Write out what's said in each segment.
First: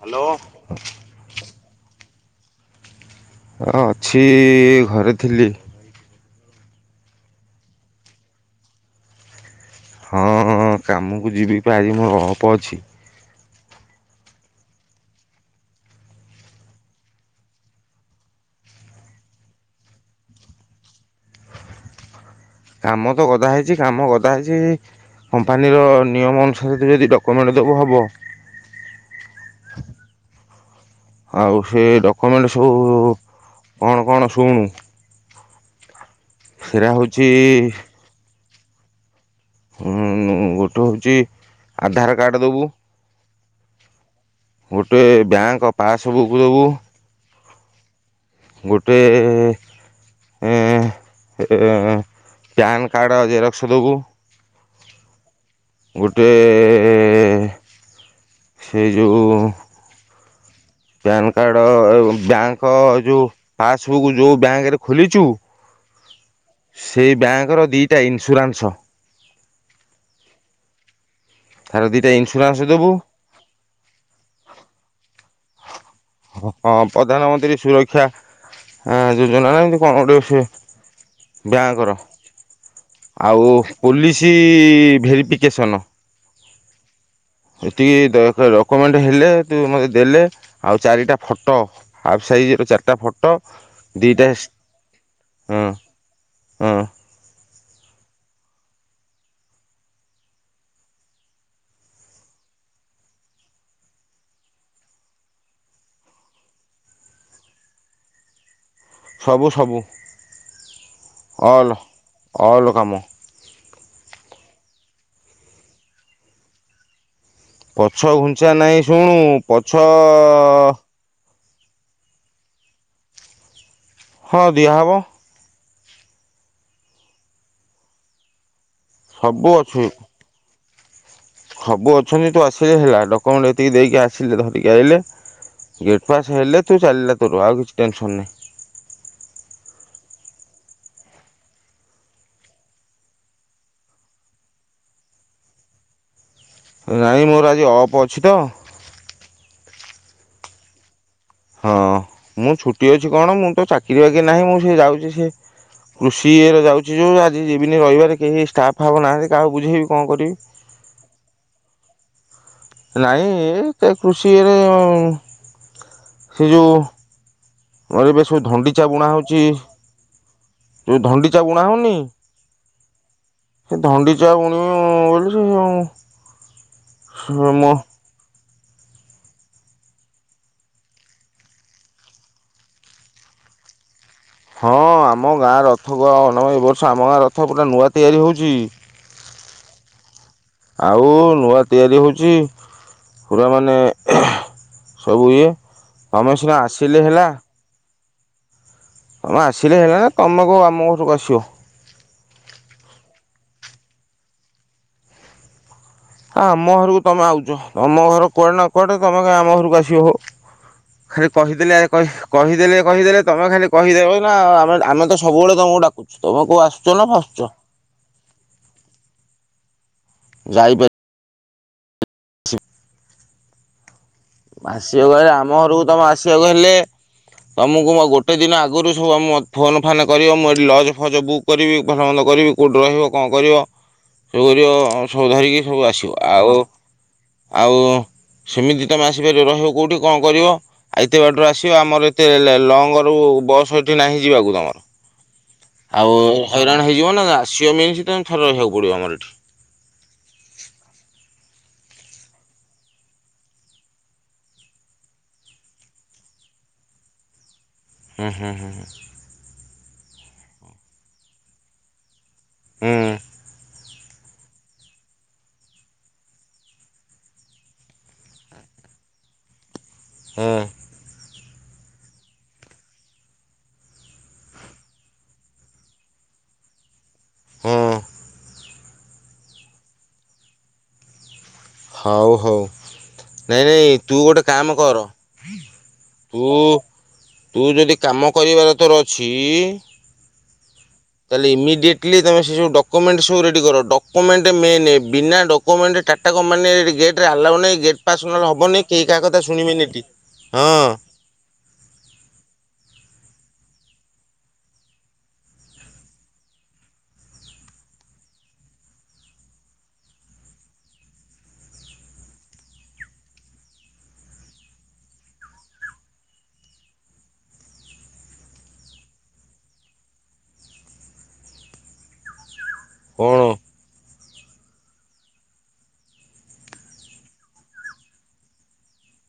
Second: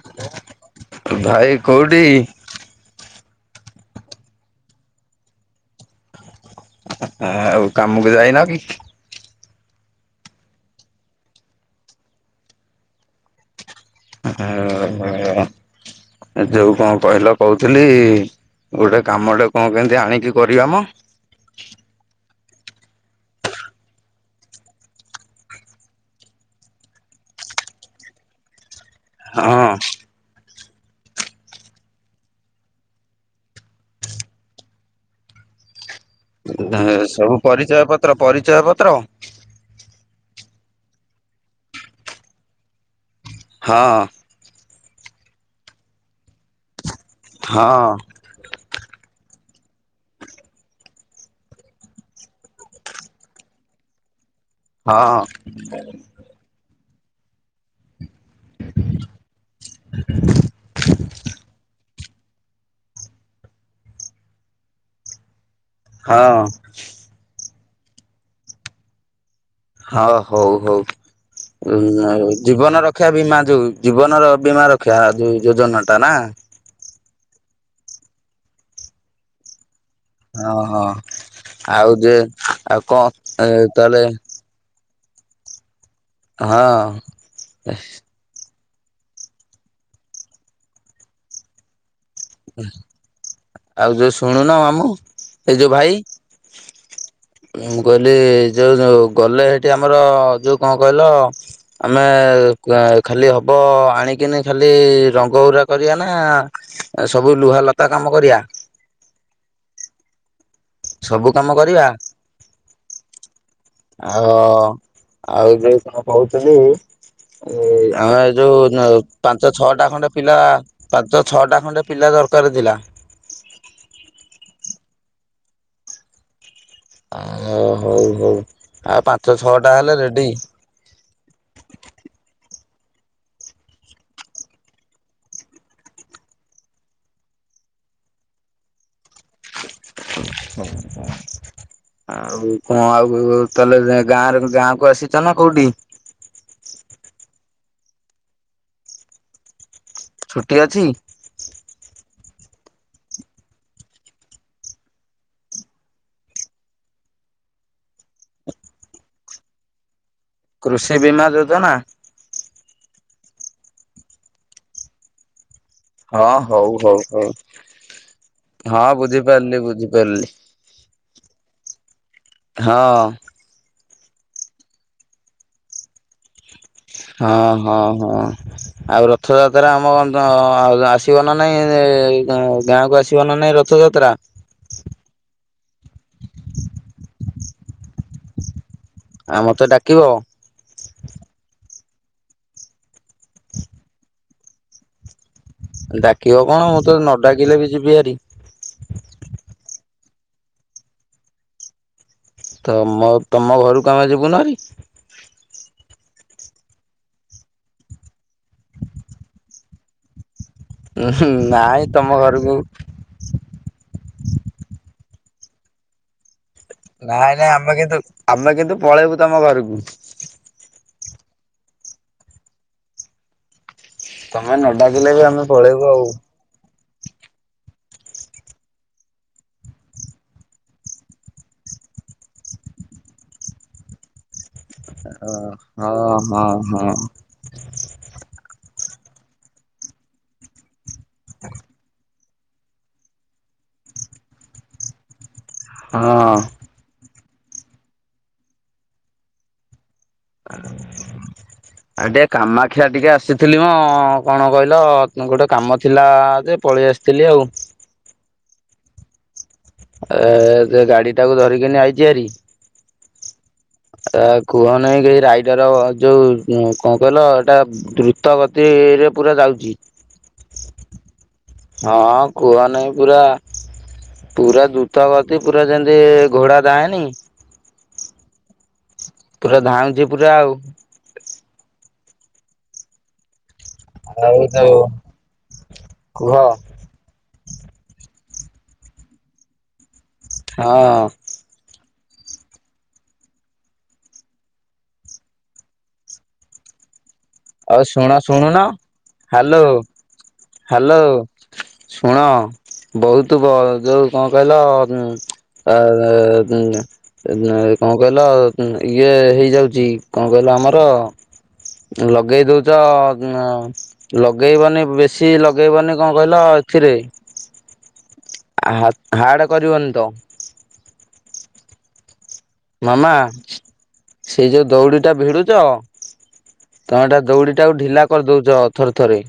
Hello. [inaudible] ଭାଇ କୋଉଠି? ହଁ ଅଛି ଘରେ ଥିଲି। ଆ ଆଉ କାମକୁ ଯାଇ ନ କି? ହଁଁ କାମକୁ ଯିବିପା ଆଜି ମୋର ଅଳପ ଅଛି [unintelligible] ଯୋଉ କଣ କହିଲ କହୁଥିଲି? ଗୋଟେ କାମଟେ କଣ କେମତି ଆଣିକି କରିବାମ କାମ ତ ଗଦା ହେଇଛି କାମ ଗଦା ହେଇଛି କମ୍ପାନୀର ନିୟମ ଅନୁସାରେ ଯଦି ଡକ୍ୟୁମେଣ୍ଟ ଦେବ ହେବ। ହଁ। ଆଉ ସେ ଡକୁମେଣ୍ଟ ସବୁ କଣ କଣ ଶୁଣୁ ସେରା ହଉଛି ସବୁ ପରିଚୟ ପତ୍ର ପରିଚୟ ପତ୍ର। ହୁଁ ଗୋଟେ ହଉଛି ଆଧାରକାର୍ଡ ଦବୁ ହଁ। ଗୋଟେ ବ୍ୟାଙ୍କ ପାସବୁକ ଦେବୁ। ହଁ। ଗୋଟେ ଏ ଏ ପ୍ୟାନକାର୍ଡ ଜେରକ୍ସ ଦେବୁ ହଁ। ଗୋଟେ ସେ ଯେଉଁ ପ୍ୟାନକାର୍ଡ ବ୍ୟାଙ୍କ ଯୋଉ ପାସବୁକ୍ ଯୋଉ ବ୍ୟାଙ୍କରେ ଖୋଲିଛୁ। ହଁ। ଦିଟା ଇନ୍ସୁରାନ୍ସ ହଁ ହଉ ହଉ। ତାର ଦୁଇଟା ଉଁ ଇନ୍ସୁରାନ୍ସ ଦେବୁ ଜୀବନରକ୍ଷା ବୀମା ଯୋଉ ଜୀବନର ବୀମା ରକ୍ଷା ଯୋଉ ଯୋଜନା ତା ନା ହଁ ପ୍ରଧାନମନ୍ତ୍ରୀ ସୁରକ୍ଷା ଆଁ ଯୋଜନା ନା ଏମିତି କ'ଣ ଗୋଟେ ସେ ହଁ ହଁ। ବ୍ୟାଙ୍କର ଆଉ ତାହେଲେ ପୋଲିସି ଭେରିଫିକେସନ୍ ହଁ। ଏତିକି ଡକୁମେଣ୍ଟ ହେଲେ ତୁ ମତେ ଦେଲେ ଆଉ ଚାରିଟା ଫଟୋ ହାଫ୍ ସାଇଜର ଚାରିଟା ଫଟୋ ଆଉ ଯୋଉ ଦୁଇଟା ଶୁଣୁନ ମାମୁଁ ଏକ୍ସ ଏଇ ହଁ ଯୋଉ ଭାଇ ହୁଁ। ମୁଁ କହିଲି ଯୋଉ ଗଲେ ହେଠି ଆମର ଯୋଉ କଣ କହିଲ ଆମେ ତେ କାଁ ଖାଲି ହବ ଆଣିକିନି ଖାଲି ରଙ୍ଗଉୁରା କରିବା ନା ସବୁ ଲୁହାଲତା କାମ କରିବା। ସବୁ ସବୁ ସବୁ କାମ ଅଲ୍ କରିବା ଅଲ୍ କାମ। ଆ ଆଉ ଯୋଉ କଣ କହୁଥିଲି ପଛ ଆମେ ଘୁଞ୍ଚା ଯୋଉ ନାହିଁ ଶୁଣୁ ପାଞ୍ଚ ପଛ ଛଅଟା ଖଣ୍ଡେ ପିଲା ପାଞ୍ଚ ଛଅଟା ଖଣ୍ଡେ ପିଲା ଦରକାର ଥିଲା। ହଁ ଦିଆ ହେବ। ଆ ହଉ ହଉ ଆଉ ପାଞ୍ଚ ସବୁ ଛଅ ଟା ଅଛି ହେଲେ ରେଡି। ସବୁ ଅଛନ୍ତି ତୁ ଆସିଲେ ହେଲା ଡକ୍ୟୁମେଣ୍ଟ ଏତିକି ଦେଇକି ଆସିଲେ ଧରିକି ଆଇଲେ ଗେଟ୍ ପାସ୍ ହେଲେ ତୁ ଚାଲିଲା ତୋର ଆଉ କିଛି ଟେନସନ୍ ନାହିଁ। ଆଉ କଣ ଆଉ ତାହଲେ ଗାଁରେ ଗାଁ କୁ ଆସିଛ ନା କୋଉଠି? ନାଇଁ ମୋର ଆଜି ଅପ୍ ଅଛି ତ। ଛୁଟି ଅଛି। ହଁ ମୁଁ ଛୁଟି ଅଛି କଣ ମୁଁ ତ ଚାକିରି ବାକିରି ନାହିଁ ମୁଁ ସେ ଯାଉଚି ସେ କୃଷି ଇଏ ରେ ଯାଉଚି ଯୋଉ ଆଜି ଯିବିନି ରବିବାର କେହି ଷ୍ଟାଫ୍ ଫାଫ ନାହାନ୍ତି କହାକୁ ବୁଝେଇବି କଣ କରି କୃଷି ବୀମା ଯୋଜନା ନାଇଁ ଇଏ ଏ କୃଷିରେ ହଁ ସେ ହଉ ହଉ ହଉ ଯୋଉ ଏବେ ସବୁ ହଁ ଧୁଣ୍ଡିଚା ବୁଣା ହେଉଚି ବୁଝିପାରିଲି ବୁଝିପାରିଲି। ଯୋଉ ଧଣ୍ଡିଚା ବୁଣା ହଉନି? ହଁ। ସେ ଧଣ୍ଡି ଚା ବୁଣିବୁ ବୋଲି ସେଉ [unintelligible] ହଁ ହଁ ହଁ। ଆଉ ରଥଯାତ୍ରା ଆମ ଆସିବ ନା ନାଇଁ ଗାଁ କୁ ଆସିବ ନା ନାଇ ରଥଯାତ୍ରା ହଁ ଆମ ଗାଁ ରଥ କୁ ଏ ବର୍ଷ ଆମ ଗାଁ ରଥ ପୁରା ନୂଆ ତିଆରି ହେଉଛି। ଆ ମତେ ଡାକିବ? ଆଉ ନୂଆ ତିଆରି ହେଉଛି ପୁରା ମାନେ ସବୁ ଇଏ ତମେ ଡାକିବ ସିନା କଣ ମୁଁ ତ ଆସିଲେ ନ ଡାକିଲେ ବି ଯିବି ହେରି। ହମ୍ ଆସିଲେ ହେଲାନା ତମେ କଉ ଆମ ଘରକୁ ଆସିବ। ତମ ତମ ଘରକୁ ଆମେ ଯିବୁନୁହେରି ଆମ ଘରକୁ ତମେ ଆଉଚ ତମ ଘର କୁଆଡେ ନା କୁଆଡେ ତମେ କାଇ ଆମ ଘରକୁ ଆସିବ ହୋ। ଖାଲି କହିଦେଲେ ନାଇଁ କହି ତମ ଘରକୁ କହିଦେଲେ କହିଦେଲେ ତମେ ଖାଲି କହିଦେବ ନା ଆମେ ଆମେ ତ ଶୁ ସବୁବେଳେ ତମକୁ ଡାକୁଛ ତମେ କହୁ ଆସୁ ନାଇଁ ନାଇଁ ଆମେ କିନ୍ତୁ ଆମେ କିନ୍ତୁ ପଳେଇବୁ ତମ ଘରକୁ ଯାଇପାରି ତମେ ନ ଆସିବା ଡାକିଲେ ବି କହି ଆମେ ଆମ ଘରକୁ ପଳେଇବୁ ତମେ ଆଉ। ଆସିବାକୁ ହେଲେ ତମକୁ ଗୋଟେ ଦିନ ଆଗରୁ ସବୁ ଆମ ମୋ ଫୋନ ଫାନ୍ କରିବ ମୁଁ ଏଠି ଲଜ୍ ଫଜ ବୁକ୍ କରିବି ଭଲ ମନ୍ଦ କରିବି କୋଉଠି ରହିବ କଣ କରିବ ସବୁ ସବୁ ଧରିକି ସବୁ ହଁ ଆସିବ ହଁ ଆଉ ହଁ ଆଉ ସେମିତି ତମେ ଆସିପାରିବ ରହିବ କୋଉଠି କଣ କରିବ ଆଉ ଏତେ ବାଟରୁ ଆସିବ ଆମର ତେଲେ ଲଙ୍ଗରୁ ବସ୍ ଏଠି ନାହିଁ ଯିବାକୁ ତମର। ଆଉ ହଁ। ହଇରାଣ ହେଇଯିବ ନା ଆସିବା ମିନ୍ସି ତମେ ଥରେ ରହିବାକୁ ପଡିବ ଆମର ଏଠି। କ [unintelligible] ଆ ଟିକେ କାମାକ୍ଷା ଟିକେ ଆସିଥିଲି ମ କଣ କହିଲ ଗୋଟେ କାମ ଥିଲା ଯେ ପଳେଇ ଆସିଥିଲି ଆଉ। ହୁଁ ହୁଁ ହୁଁ। ଏ ସେ ଗାଡି ଟାକୁ ଧରିକିନି ଆଇଛି ହେରି। ହୁଁ। ଏ କୁହନାଇ କେହି ରାଇଡର ଯୋଉ କଣ କହିଲ ଏଇଟା ଦ୍ରୁତ ଗତି ଫିରେ ପୁରା ଯାଉଛି। ହୁଁ ହଁ କୁହ ନାହିଁ ପୁରା ପୁରା ଦ୍ରୁତ ଗତି ପୁରା ଯେମିତି ଘୋଡା ଧାଏନି? ହୁଁ ପୁରା ଧାଉଁଛି ପୁରା ଆଉ ହଉ ହଉ। ନାଇଁ ନାଇଁ ତୁ ଗୋଟେ ଆଉ କାମ ଯୋଉ କର କୁହ ତୁ ତୁ ଯଦି କାମ କରିବାର ତୋ ଅଛି ହଁ ତାହେଲେ ଇମିଡିଏଟ କ୍ଲି ସେ ସବୁ ଡ୍ୟୁମେଣ୍ଟ ସବୁ ରେଡି କର ଡ୍ୟୁମେଣ୍ଟ ମେନ ବିନା ଡ୍ୟୁମେଣ୍ଟ ଟାଟା ମାନେ ଗେଟରେ ଆଲାଉ ନାଇ ଆଉ ଗେଟ ଶୁଣ ପାସ ଶୁଣୁନ ହବନି କେହି କାହା କଥା ଶୁଣିବେନି ଏଠି। ହଁ ହାଲୋ ଶୁଣ ବହୁତୁ ବ ଯୋଉ କଣ କହିଲ ଆ କଣ କହିଲ ଇଏ ହେଇଯାଉଛି କଣ କହିଲ ଆମର ଲଗେଇ ଦଉଛ ଲଗେଇବନି ବେଶୀ ଲଗେଇବନି କଣ କହିଲ ଆଖିରେ [inaudible] ହା ହାଡ କରିବନି ତ? ମାମା କ'ଣ ସେଇ ଯୋଉ ଦଉଡ଼ି ଟା ଭିଡୁଛ ତମେ ଏଇଟା ଦଉଡି ଟାକୁ ଢିଲା କରିଦଉଛ ଥରେ ଥରେ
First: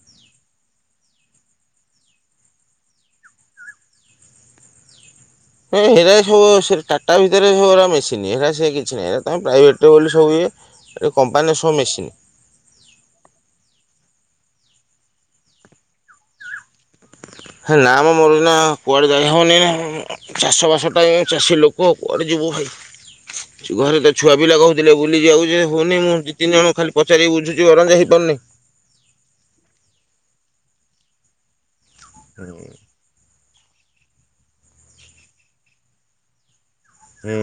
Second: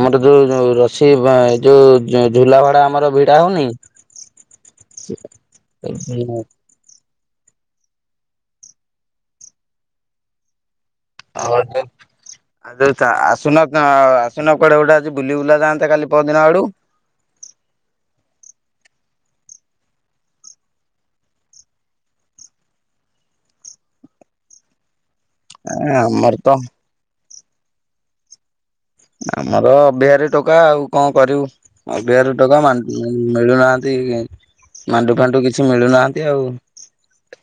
ଆମର ଯୋଉଉ ରଶି ଯୋଉ ରସି ଯୋଉ ଝୁଲା ଭଡା ଆମର ଭିଡା ହଉନି ଏ ହେରା ସବୁ ଆଉ ସେ ଟାଟା ଭିତରେ ସେଉରା ମେସିନ ହେରା ସେ କିଛି ନାହିଁ ହେରା ତାଙ୍କ ପ୍ରାଇଭେଟ୍ ରେ ବୋଲି ସବୁଏ [unintelligible] ଆସୁନା କାଁ ସୁନା କୁଡେ ଗୋଟେ ଆଜି ବୁଲି ବୁଲା ଯାଆନ୍ତେ କାଲି ପରଦିନ ଆଡୁକୁ। ହେ ନା ମ ମୋର ଏନା କୁଆଡ଼େ ଯାଇ ହବନି ଏଇନା ଚାଷ ବାସ ଟାଇମ୍ ଚାଷୀ ଲୋକ କୁଆଡ଼େ ଯିବୁ। ଘରେ ତ ଛୁଆ ପିଲା କହୁଥିଲେ ବୁ ବୁଲି ଯାଉଛି ହଉନି ମୁଁ ଦି ଆମର ତ ତିନି ଜଣ ଖାଲି ପଚାରିକି ବୁଝୁଛି ଅରେଞ୍ଜ ହେଇପାରୁନି। ଆମର ଅଭିଆରି ଟୋକା ଆଉ କଣ କରିବୁ ମାଣ୍ଡ ଅଭିଆରି ଟୋକା ମିଳୁନାହାନ ନ୍ତି ମାଣ୍ଡୁ ଫାଣ୍ଡୁ କିଛି ମିଳୁନାହାନ୍ତି ଆଉ। ହୁଁ।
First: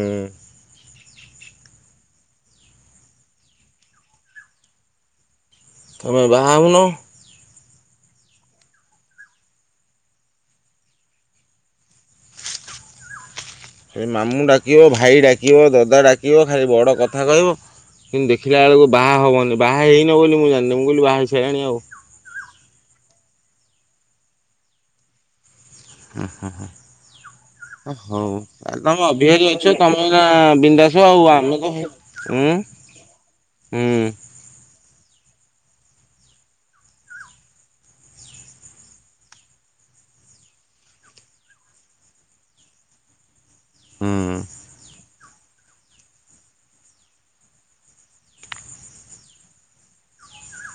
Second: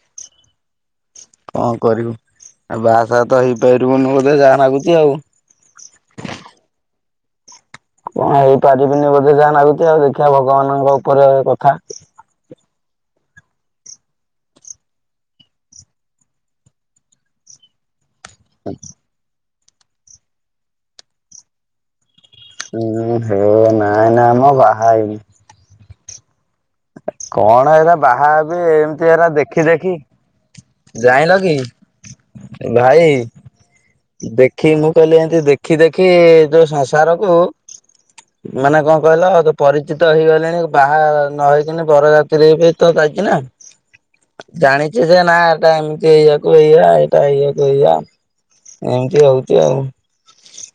କଣ କରିବୁ ଆ ବାହାସାହା ତ ହେଇପାରିବୁନି ବୋଧେ ଯାହା ନାଗୁଚି ଆଉ। ତମେ ‌ବାହା ହଉନୁ। କଣ ହେଇପାରିବିନି ବୋଧେ ଯାହା ନାଗୁଚି ଆଉ ଦେଖିବା ଭଗବାନଙ୍କ ଉପରେ କଥା। ସେ ମାମୁଁ ଡାକିବ ଭାଇ ଡାକିବ ଦଦା ଡାକିବ ଖାଲି ବଡ଼ କଥା କହିବ। କିନ୍ତୁ ଦେଖିଲା ବେଳକୁ ବାହା ହବନି ବାହା ହେଇନ ବୋଲି ମୁଁ ଜାଣିନି ମୁଁ କହିଲି ବାହା ହେଇସାଣି ଆଉ। ଓ ହୋ ନା ନା ମ ବାହା ହେଇନି। କଣ ଉଁ ଏରା ବାହା ହୁଁ। ହେବି ହଉ ଏମିତି ତମେ ଏରା ଅଭିୟ ଦେଖି ଅଛ ଦେଖି ତମ ନା ବିନ୍ଦାସ ଆଉ ଜାଇଁଲ କି ଆମେ ତ ହୁଁ ଭାଇ ହୁଁ ଦେଖି ମୁଁ। କହିଲେ ଏମତି ଦେଖି ଦେଖି ଯୋଉ ସଂସାରକୁ ମାନେ କଣ କହିଲ ତ ପରିଚିତ ହେଇଗଲେଣି ବାହା ନ ହେଇ ଦିନ ବରଯାତ୍ରୀ ବି ଯାଇଥିଲେ ବି ତ ଯାଇଛି ନା ଜାଣିଛି। ନା ଏଇଟା ଏମିତି ଏଇଆକୁ ଏଇଆ ଏଇଟା ହେଇଆକୁ ଏଇଆ ଏମିତି ହଉଛି ଆଉ।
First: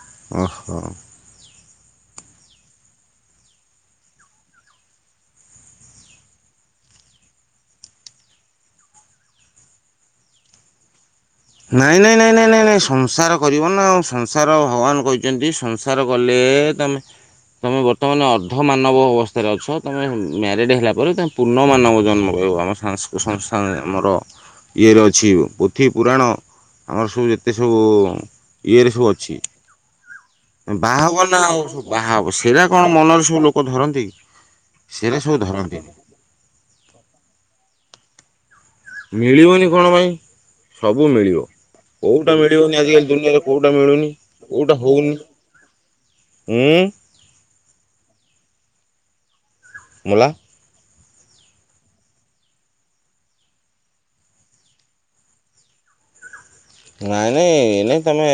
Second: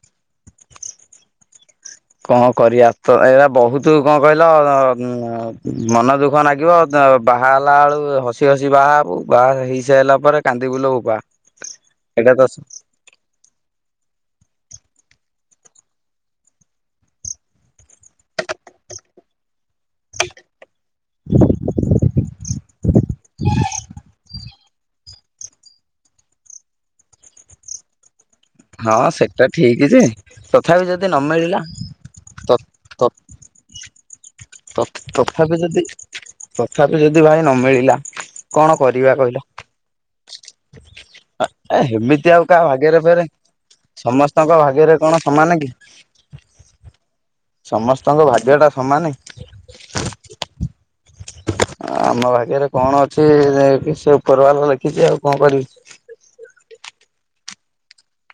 [inaudible] କଣ କରିବା ତ ଏ ବହୁତ କଣ କହିଲ ମନ ଦୁଃଖ ଲାଗିବ। ବାହା ହେଲା ବେଳୁ ହସି ହସି ବାହା ହେବୁ ବାହା ହେଇ ସାରିଲା ପରେ କାନ୍ଦି ବୁଲବ ବା ନାଇଁ ନାଇଁ ନାଇଁ ନାଇଁ ନାଇଁ ନାଇଁ ସଂସାର କରିବ ନା ଆଉ ସଂସାର ଭଗବାନ କହିଛନ୍ତି। ସ ସଂସାର କଲେ ତମେ ତମେ ବର୍ତ୍ତମାନ ଅର୍ଦ୍ଧ ମାନବ ଅବସ୍ଥାରେ ଅଛ। ତୁମେ ମ୍ୟାରିଡ଼୍ ହେଲା ପରେ ତାମେ ପୂର୍ଣ୍ଣମାନବ ଜନ୍ମ କବ ଆମ ସଂସ୍ଥ ଆମର ଇଏରେ ଅଛି ପୋଥି ପୁରାଣ ଆମର ସବୁ ଯେତେ ସବୁ ଇଏରେ ସବୁ ହଁ ଅଛି ସେଟା ଠିକ ଯେ ତଥାପି ଯଦି ନ ବାହାଘବ ନା ମିଳିଲା ଆଉ ସବୁ ବାହାର ତ ସେଇଟା କଣ ମନରେ ସବୁ ଲ ଲୋକ ଧରନ୍ତି ସେରା ସବୁ ତଥାପି ଯଦି ଧରନ୍ତିନି ତଥାପି ଯଦି ଭାଇ ନ ମିିଳିଲା କଣ କରିବା କହିଲ ମିଳିବନି କଣ ପାଇଁ ସବୁ ମିଳିବ ଏ କୋଉଟା ଏମିତି ଆଉ କାହା ମିଳିବନି ଭାଗ୍ୟରେ ଆଜିକାଲି ଫରେ ଦୁନିଆରେ କୋଉଟା ମିଳୁନି ସମସ୍ତଙ୍କ ଭାଗ୍ୟରେ କଣ ସମାନେ ହଁ। ସମସ୍ତଙ୍କ ଭାଗ୍ୟ ଟା ସମାନ। ମଲା ଆମ ଭାଗ୍ୟରେ କଣ ଅଛି ସେ ଉପର ବାଲା ଲେଖିଛି ଆଉ କଣ କରିବି ନାଇଁ ନାଇଁ ଏ ନାଇ ତମେ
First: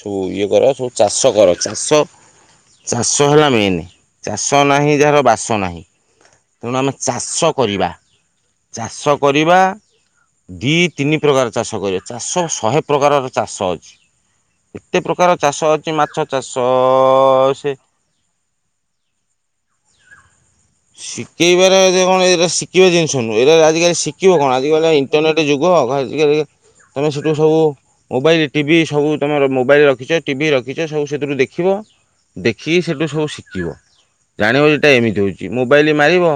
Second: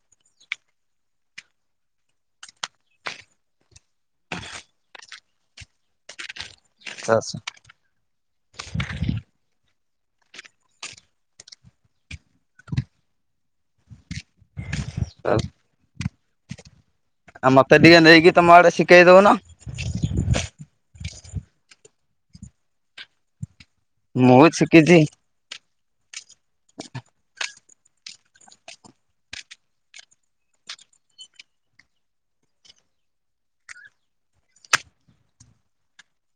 ସବୁ ଇଏ କର ସବୁ ଚାଷ କର ଚାଷ ଚାଷ ହେଲା ମେନ୍ ଚାଷ ନାହିଁ ଯାହାର ବାସ ନାହିଁ। ତେଣୁ ଆମେ ଆଉ ଚାଷ କରିବା ଚାଷ କରିବା। ଦି ତିନି ପ୍ରକାର ଚାଷ କରିବା ଚାଷ ଶହେ ପ୍ରକାରର ଚାଷ ଅଛି। କେତେ ପ୍ରକାର ଚାଷ ଅଛି ମାଛ ଚାଷ ଆଉ ସେ ମତେ ଟିକେ ନେଇକି ତମ ଆଡେ ଶିଖେଇ ଦଉନ। ଶିଖେଇବାର ଏଥିରେ କଣ, ଏଟା ଶିଖିବା ଜିନିଷ ନୁହେଁ ଏଇଟା ଆଜିକାଲି ଶିଖିବ ମୁଁ କଣ ଆଜିକାଲି ତ ଶିଖିଛି। ଇଣ୍ଟରନେଟ୍ ଯୁଗ୍ କୁହ କଣ ହେଇଛି [inaudible] ତମେ ସେଠୁ ସବୁ ମୋବାଇଲ୍ ଟିଭି ସବୁ ତମର ମୋବାଇଲ୍ ରଖିଛ ଟିଭି ରଖିଛ ସବୁ ସେଥିରୁ ଦେଖିବ। ଦେଖିକି ସେଇଠୁ ସବୁ ଶିଖିବ, ଜାଣିବ ଏଟା ଏମିତି ହଉଛି ମୋବାଇଲ ମାରିବ।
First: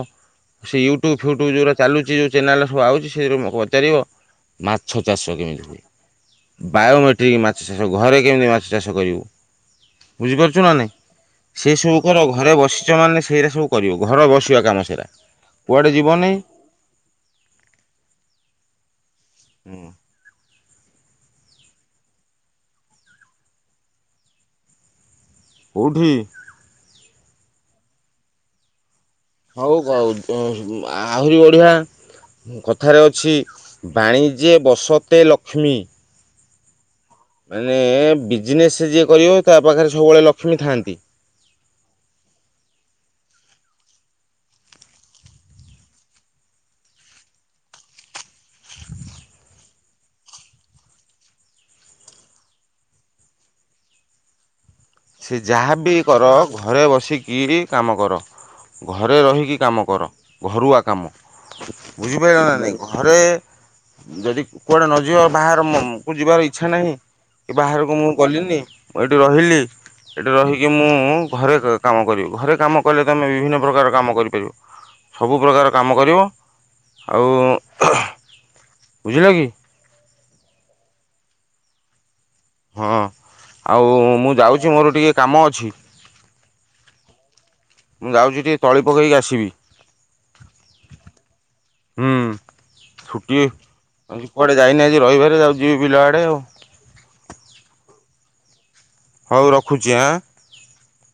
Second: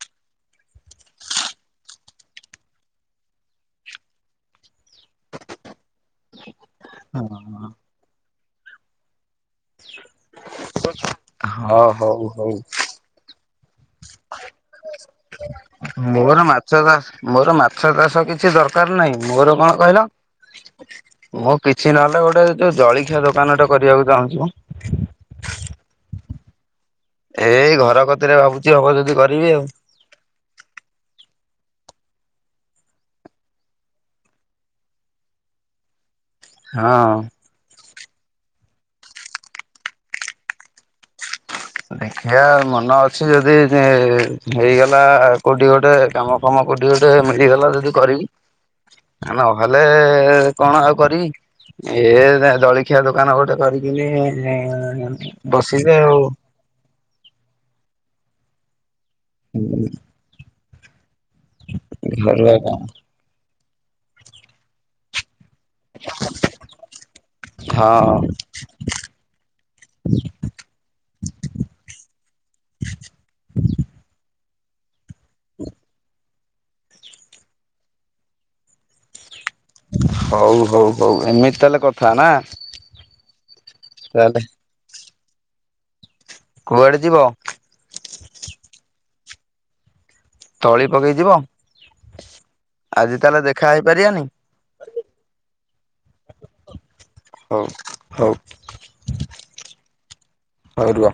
ସେ ୟୁଟ୍ୟୁବ୍ ଫୁଟ୍ୟୁବ୍ ଯୋଉଗୁରା ଚାଲୁଛି ଯୋଉ ଚେନାଲ୍ ସବୁ ଆଉଛି ସେରୁ ପଚାରିବ। ମାଛ ଚାଷ କେମିତି ହୁଏ? ହଁ ବାୟୋମେଟ୍ରିକ୍ ମାଛ ଚାଷ, ଘରେ କେମିତି ମାଛ ଚାଷ କରିବୁ? ବୁଝିପାରୁଛୁ ନା ନାହିଁ, ସେ ସବୁ କର ହଉ ହଉ ଘରେ ବସିଛ ମାନେ ସେଇରା ସବୁ କରିବ ଘର ବସ୍ ମୋର ମାଛ ଚାଷ୍ ମୋର ମାଛ ଚାଷ କିଛି ଦରକାର ନାହିଁ। ମୋର କଣ କହିଲ? ମୁଁ କିଛି ନହେଲେ ଗୋଟେ ଯୋଉ ଜଳଖିଆ ଦୋକାନଟେ କରିବାକୁ ଚାହୁଁଛି ମ କୋଉଠି? ଏଇ ଘର କତିରେ ଭାବୁଛି ହବ ଯଦି। କରିବି ଆଉ ହଉ ହଉ ଆହୁରି ବଢିଆ। କଥାରେ ଅଛି ବାଣିଜ୍ୟେ ବସତେ ଲକ୍ଷ୍ମୀ। ହଁ। ମାନେ ବିଜନେସ୍ ଯିଏ କରିବ ତା ପାଖରେ ସବୁବେଳେ ଲକ୍ଷ୍ମୀ ଥାଆନ୍ତି‌ ଦେଖିବା ମନ ଅଛି ଯଦି ହେଇଗଲା କୋଉଠି ଗୋଟେ କାମଫାମ। କୋଉଠି ଗୋଟେ ମିଳିଗଲା ଯଦି କରିବି। ନହେଲେଏ-ଏ-ଏ କଣ ଆଉ କରିବି ଏ ଜଳିଖିଆ ଦୋକାନ ଗୋଟେ କରିବି। [inaudible] ସେ ଯାହାବି କର ଘ ଘରେ ବସିକି କାମ କର, ଘରେ ରହିକି କାମ କର, ଘରୁଆ କାମ। ବୁଝିପାରିଲ ନା ଘରୁଆ ନାଇଁ, କାମ ଘରେ ଯଦି କୁଆଡେ ନଯିବ ବାହାର ମୁଁମୁଁ କୁ ଯିବାର ଇଚ୍ଛା ନାହିଁ କି ବାହାରକୁ ମୁଁ ହଁ ଗଲିନି ମୁଁ ଏଇଠି ରହିଲି ଏଠି ରହିକି ମୁଁ ଘରେ କାମ କରିବି ଘରେ କାମ କଲେ ତମେ ବିଭିନ୍ନ ପ୍ରକାର କାମ କରି କରିବ, ସବୁ ପ୍ରକାର କାମ କରିବ। ଆଉ, ବୁଝିଲ କି? ହଉ ହଉ ହଉ ଏମିତି ତାହେଲେ କଥା ନା? ହଁ, ଆଉ ମୁଁ ତାହେଲେ ଯାଉଛି ମୋର ଟିକେ କାମ ଅଛି। କୁଆଡେ ଯିବ? ମୁଁ ଯାଉଛି ଟିକେ ତଳି ପକେଇକି ଆସିବି। ତଳି ପକେଇ ଯିବ? ହୁଁ। ଆଜି ତାହେଲେ ଛୁଟି, ଦେଖା ହେଇପାରିବାନି ଆଜି କୁଆଡ଼େ ଯାଇନି ଆଜି ରଇବାରେ ଯାଉଚି ଯିବି ବିଲ ଆଡ଼େ ଆଉ। ହଉ। ହଉ। ହଉ ରଖୁଛି ଆଁ। ହଉ ରୁହ।